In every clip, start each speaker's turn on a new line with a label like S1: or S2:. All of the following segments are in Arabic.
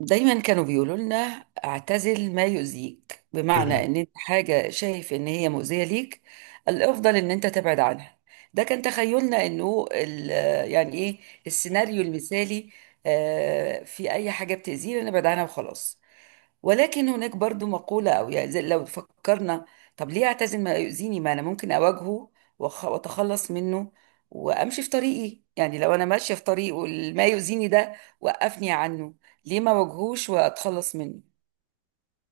S1: دايما كانوا بيقولوا لنا اعتزل ما يؤذيك، بمعنى
S2: مهم.
S1: ان انت حاجة شايف ان هي مؤذية ليك الافضل ان انت تبعد عنها. ده كان تخيلنا انه يعني ايه، السيناريو المثالي. في اي حاجة بتأذينا نبعد عنها وخلاص. ولكن هناك برضو مقولة او يعني لو فكرنا، طب ليه اعتزل ما يؤذيني؟ ما انا ممكن اواجهه واتخلص منه وامشي في طريقي. يعني لو انا ماشية في طريق والما يؤذيني ده وقفني عنه، ليه ما واجهوش واتخلص منه؟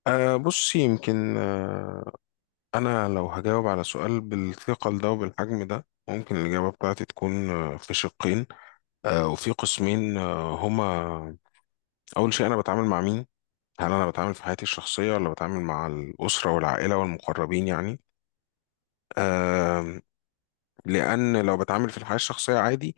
S2: بص، يمكن أنا لو هجاوب على سؤال بالثقل ده وبالحجم ده، ممكن الإجابة بتاعتي تكون في شقين وفي قسمين هما. أول شيء، أنا بتعامل مع مين؟ هل أنا بتعامل في حياتي الشخصية ولا بتعامل مع الأسرة والعائلة والمقربين يعني؟ لان لو بتعامل في الحياه الشخصيه عادي،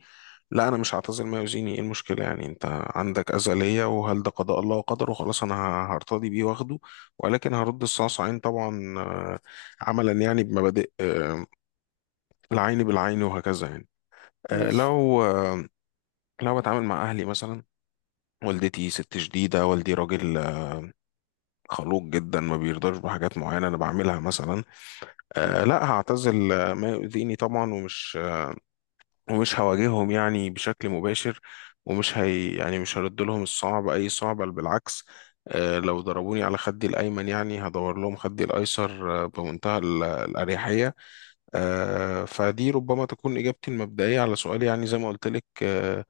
S2: لا انا مش هعتذر ما يؤذيني، ايه المشكله يعني؟ انت عندك اذى ليا، وهل ده قضاء الله وقدره؟ خلاص انا هرتضي بيه واخده. ولكن هرد الصاص عين طبعا، عملا يعني بمبادئ، العين بالعين وهكذا يعني. آه،
S1: مش
S2: لو آه، لو بتعامل مع اهلي مثلا، والدتي ست شديده، والدي راجل خلوق جدا، ما بيرضاش بحاجات معينه انا بعملها مثلا. لا، هعتزل ما يؤذيني طبعا، ومش هواجههم يعني بشكل مباشر، ومش هي يعني مش هرد لهم الصعب، اي صعب، بل بالعكس. لو ضربوني على خدي الايمن، يعني هدور لهم خدي الايسر بمنتهى الاريحيه. فدي ربما تكون اجابتي المبدئيه على سؤال، يعني زي ما قلت لك، آه،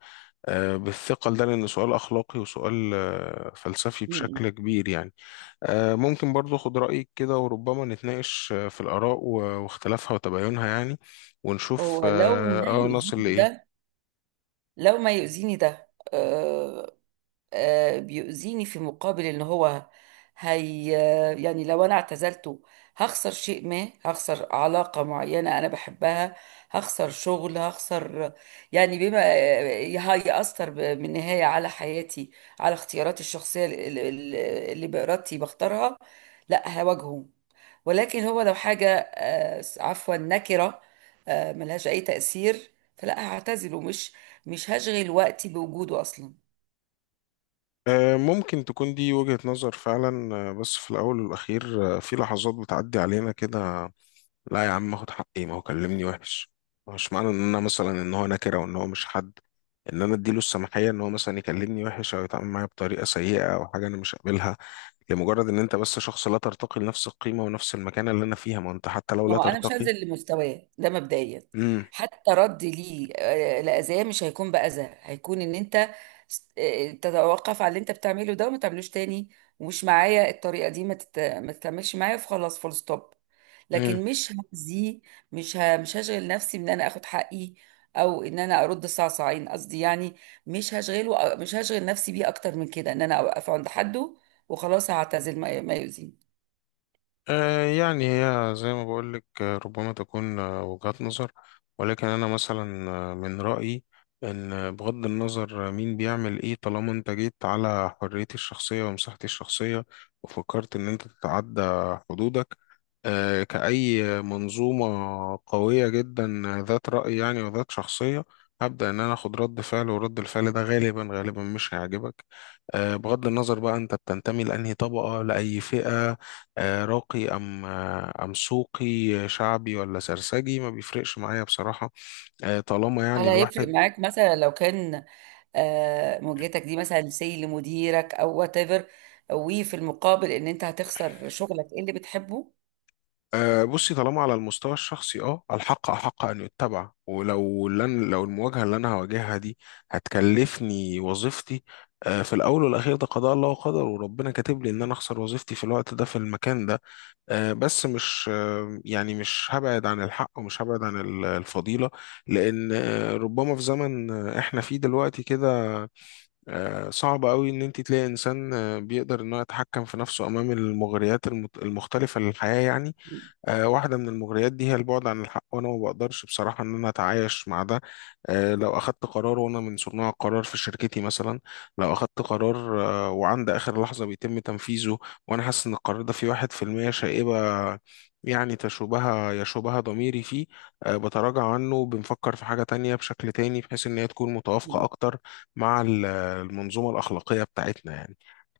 S2: آه، بالثقل ده، لان سؤال اخلاقي وسؤال فلسفي بشكل كبير يعني. ممكن برضو اخد رايك كده، وربما نتناقش في الاراء واختلافها وتباينها يعني، ونشوف
S1: هو لو ما
S2: نصل
S1: يؤذيني
S2: لايه.
S1: ده، لو ما يؤذيني ده آه، بيؤذيني في مقابل ان هو، هي آه، يعني لو انا اعتزلته هخسر شيء ما، هخسر علاقة معينة انا بحبها، هخسر شغل، هخسر، يعني بما هيأثر بالنهاية على حياتي، على اختياراتي الشخصية اللي بإرادتي بختارها. لا، هواجهه. ولكن هو لو حاجة عفوا، نكرة، ملهاش أي تأثير، فلا هعتزله، مش هشغل وقتي بوجوده أصلا.
S2: ممكن تكون دي وجهة نظر فعلا، بس في الأول والأخير في لحظات بتعدي علينا كده. لا يا عم، اخد حقي، ما هو كلمني وحش. مش معنى إن أنا مثلا إن هو نكرة وإن هو مش حد، إن أنا أديله السماحية إن هو مثلا يكلمني وحش أو يتعامل معايا بطريقة سيئة أو حاجة أنا مش قابلها، لمجرد إن أنت بس شخص لا ترتقي لنفس القيمة ونفس المكانة اللي أنا فيها. ما أنت حتى لو
S1: ما
S2: لا
S1: هو انا مش
S2: ترتقي.
S1: هنزل لمستواه ده مبدئيا.
S2: امم.
S1: حتى رد ليه لاذاه مش هيكون باذى، هيكون ان انت تتوقف على اللي انت بتعمله ده وما تعملوش تاني، ومش معايا الطريقه دي ما تكملش معايا فخلاص، فول ستوب.
S2: امم.
S1: لكن مش هأذيه، مش هشغل نفسي بان انا اخد حقي او ان انا ارد صعصعين، قصدي يعني مش هشغل نفسي بيه اكتر من كده، ان انا اوقف عند حده وخلاص، هعتزل ما يؤذيني.
S2: يعني هي زي ما بقولك، ربما تكون وجهات نظر. ولكن أنا مثلا من رأيي إن، بغض النظر مين بيعمل إيه، طالما أنت جيت على حريتي الشخصية ومساحتي الشخصية وفكرت إن أنت تتعدى حدودك، كأي منظومة قوية جدا، ذات رأي يعني وذات شخصية، هبدأ إن أنا أخد رد فعل، ورد الفعل ده غالبا غالبا مش هيعجبك. بغض النظر بقى أنت بتنتمي لأنهي طبقة، لأي فئة، راقي أم أم سوقي، شعبي ولا سرسجي، ما بيفرقش معايا بصراحة. طالما يعني
S1: هل هيفرق
S2: الواحد.
S1: معاك مثلا لو كان مواجهتك دي مثلا سي لمديرك او وات ايفر، وفي المقابل ان انت هتخسر شغلك إيه اللي بتحبه؟
S2: بصي، طالما على المستوى الشخصي، الحق أحق أن يتبع، ولو، لن لو المواجهة اللي أنا هواجهها دي هتكلفني وظيفتي، في الأول والأخير ده قضاء الله وقدر، وربنا كاتب لي إن أنا أخسر وظيفتي في الوقت ده في المكان ده. بس مش، يعني مش هبعد عن الحق، ومش هبعد عن الفضيلة. لأن ربما في زمن إحنا فيه دلوقتي كده، صعب قوي ان انت تلاقي انسان بيقدر ان هو يتحكم في نفسه امام المغريات المختلفه للحياه يعني. واحده من المغريات دي هي البعد عن الحق، وانا ما بقدرش بصراحه ان انا اتعايش مع ده. لو اخدت قرار، وانا من صناع القرار في شركتي مثلا، لو اخدت قرار وعند اخر لحظه بيتم تنفيذه، وانا حاسس ان القرار ده فيه 1% شائبه، يعني يشوبها ضميري فيه، بتراجع عنه، بنفكر في حاجة تانية بشكل تاني، بحيث إن هي تكون متوافقة أكتر مع المنظومة الأخلاقية بتاعتنا يعني.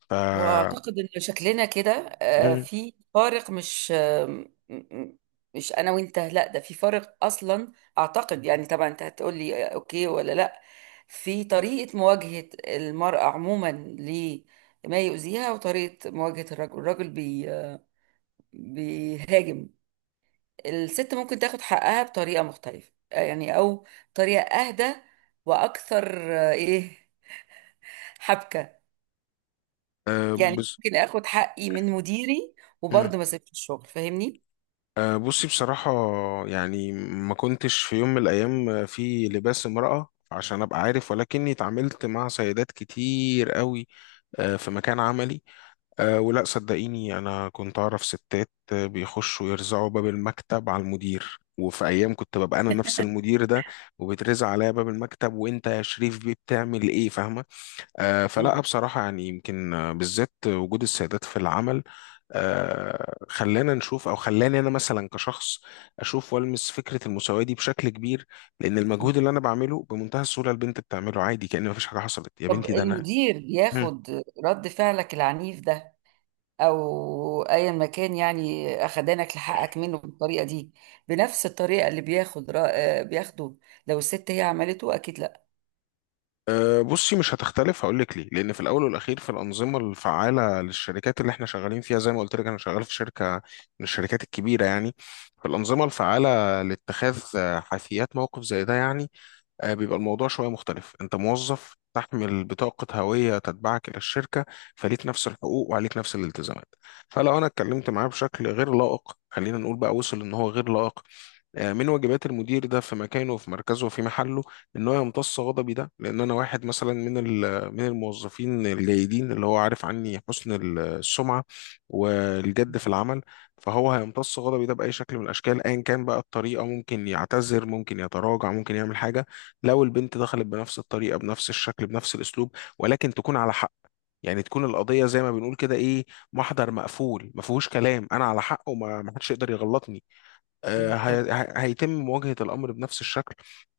S2: ف
S1: واعتقد ان شكلنا كده
S2: مم.
S1: في فارق، مش آه، م- م- مش انا وانت، لا، ده في فارق اصلا. اعتقد يعني طبعا انت هتقول لي اوكي ولا لا، في طريقة مواجهة المرأة عموما لما يؤذيها، وطريقة مواجهة الرجل. الرجل بي آه، بيهاجم، الست ممكن تاخد حقها بطريقة مختلفة، يعني أو طريقة أهدى وأكثر إيه، حبكة. يعني
S2: بص.
S1: ممكن آخد حقي من مديري
S2: مم.
S1: وبرضه ما سيبش الشغل، فاهمني؟
S2: بصي بصراحة، يعني ما كنتش في يوم من الأيام في لباس امرأة عشان أبقى عارف، ولكني اتعاملت مع سيدات كتير قوي في مكان عملي. ولا صدقيني، أنا كنت أعرف ستات بيخشوا يرزعوا باب المكتب على المدير، وفي أيام كنت ببقى أنا نفس المدير ده وبترزع عليا باب المكتب: وأنت يا شريف بيه بتعمل إيه؟ فاهمة؟ فلا
S1: مم.
S2: بصراحة يعني، يمكن بالذات وجود السيدات في العمل خلانا نشوف، أو خلاني أنا مثلا كشخص أشوف وألمس فكرة المساواة دي بشكل كبير. لأن
S1: مم.
S2: المجهود اللي أنا بعمله بمنتهى السهولة البنت بتعمله عادي، كأن مفيش حاجة حصلت يا
S1: طب
S2: بنتي، ده أنا.
S1: المدير
S2: مم.
S1: ياخد رد فعلك العنيف ده أو أيا ما كان، يعني أخدانك لحقك منه بالطريقة دي بنفس الطريقة اللي بياخد رأ... آه، بياخده لو الست هي عملته؟ أكيد لأ.
S2: بصي، مش هتختلف، هقول لك ليه. لان في الاول والاخير، في الانظمه الفعاله للشركات اللي احنا شغالين فيها، زي ما قلت لك انا شغال في شركه من الشركات الكبيره يعني، في الانظمه الفعاله لاتخاذ حيثيات موقف زي ده يعني، بيبقى الموضوع شوية مختلف. أنت موظف تحمل بطاقة هوية تتبعك إلى الشركة، فليك نفس الحقوق وعليك نفس الالتزامات. فلو أنا اتكلمت معاه بشكل غير لائق، خلينا نقول بقى وصل إن هو غير لائق، من واجبات المدير ده في مكانه وفي مركزه وفي محله ان هو يمتص غضبي ده، لان انا واحد مثلا من الموظفين الجيدين اللي هو عارف عني حسن السمعه والجد في العمل. فهو هيمتص غضبي ده باي شكل من الاشكال، ايا كان بقى الطريقه. ممكن يعتذر، ممكن يتراجع، ممكن يعمل حاجه. لو البنت دخلت بنفس الطريقه بنفس الشكل بنفس الاسلوب، ولكن تكون على حق، يعني تكون القضيه زي ما بنقول كده، ايه، محضر مقفول ما فيهوش كلام، انا على حق وما ما حدش يقدر يغلطني.
S1: مم.
S2: هيتم مواجهة الأمر بنفس الشكل،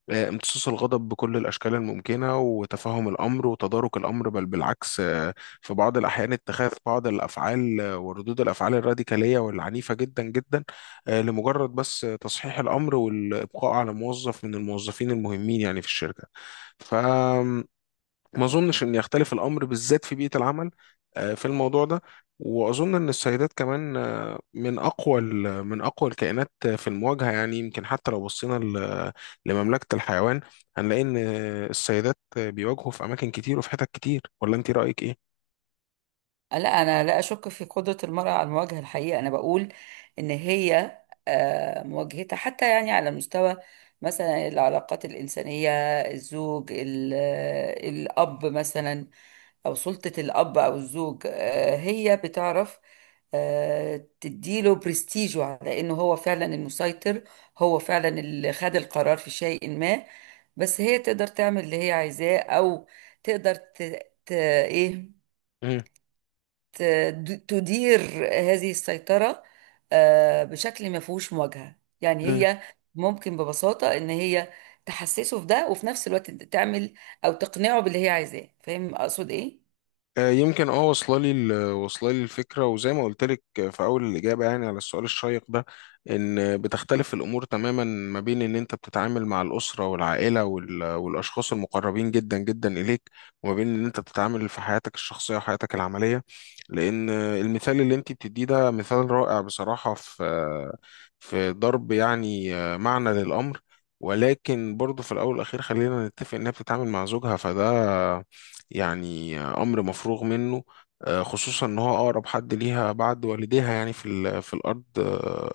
S2: امتصاص الغضب بكل الأشكال الممكنة وتفهم الأمر وتدارك الأمر، بل بالعكس. في بعض الأحيان اتخاذ بعض الأفعال وردود الأفعال الراديكالية والعنيفة جدا جدا، لمجرد بس تصحيح الأمر والإبقاء على موظف من الموظفين المهمين يعني في الشركة. ما اظنش ان يختلف الامر بالذات في بيئه العمل في الموضوع ده. واظن ان السيدات كمان من اقوى من اقوى الكائنات في المواجهه يعني، يمكن حتى لو بصينا لمملكه الحيوان، هنلاقي ان السيدات بيواجهوا في اماكن كتير وفي حتت كتير. ولا انت رايك
S1: لا، انا لا اشك في قدره المراه على المواجهه. الحقيقه انا بقول ان هي مواجهتها حتى يعني على مستوى مثلا العلاقات الانسانيه، الزوج ال- آه، الاب مثلا او سلطه الاب او الزوج، هي بتعرف تديله برستيجه على انه هو فعلا المسيطر، هو فعلا اللي خد القرار في شيء ما، بس هي تقدر تعمل اللي هي عايزاه. او تقدر ايه،
S2: ايه؟
S1: تدير هذه السيطرة بشكل ما فيهوش مواجهة. يعني
S2: مم.
S1: هي ممكن ببساطة ان هي تحسسه في ده وفي نفس الوقت تعمل او تقنعه باللي هي عايزاه، فاهم اقصد ايه؟
S2: يمكن واصله لي واصله لي الفكره، وزي ما قلت لك في اول الاجابه يعني على السؤال الشيق ده، ان بتختلف الامور تماما ما بين ان انت بتتعامل مع الاسره والعائله والاشخاص المقربين جدا جدا اليك، وما بين ان انت بتتعامل في حياتك الشخصيه وحياتك العمليه. لان المثال اللي انت بتديه ده مثال رائع بصراحه، في ضرب يعني معنى للامر. ولكن برضه في الاول والاخير خلينا نتفق انها بتتعامل مع زوجها، فده يعني امر مفروغ منه. خصوصا ان هو اقرب حد ليها بعد والديها يعني في الارض، آه،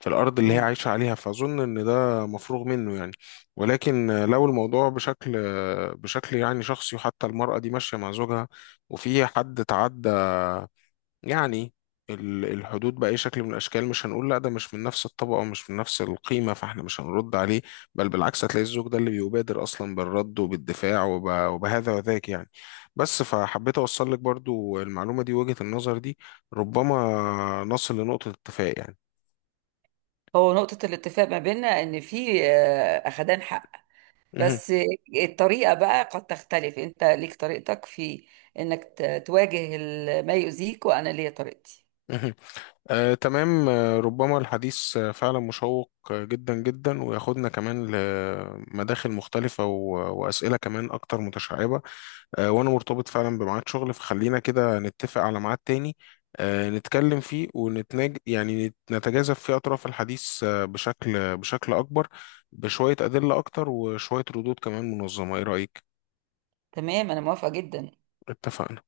S2: في الارض اللي هي
S1: مم.
S2: عايشه عليها، فاظن ان ده مفروغ منه يعني. ولكن لو الموضوع بشكل، بشكل يعني شخصي، وحتى المراه دي ماشيه مع زوجها وفي حد تعدى يعني الحدود بأي شكل من الأشكال، مش هنقول لا ده مش من نفس الطبقة ومش من نفس القيمة فاحنا مش هنرد عليه. بل بالعكس، هتلاقي الزوج ده اللي بيبادر أصلا بالرد وبالدفاع وبهذا وذاك يعني. بس فحبيت أوصل لك برضو المعلومة دي، وجهة النظر دي ربما نصل لنقطة اتفاق يعني.
S1: هو نقطة الاتفاق ما بيننا ان في اخدان حق،
S2: مهم.
S1: بس الطريقة بقى قد تختلف. انت ليك طريقتك في انك تواجه ما يؤذيك، وانا ليا طريقتي.
S2: مهم. تمام. ربما الحديث فعلا مشوق جدا جدا، وياخدنا كمان لمداخل مختلفة وأسئلة كمان أكتر متشعبة. وانا مرتبط فعلا بميعاد شغل، فخلينا كده نتفق على ميعاد تاني نتكلم فيه يعني نتجاذب فيه اطراف الحديث بشكل اكبر، بشوية ادلة اكتر وشوية ردود كمان منظمة. ايه رأيك؟
S1: تمام، انا موافقة جدا.
S2: اتفقنا.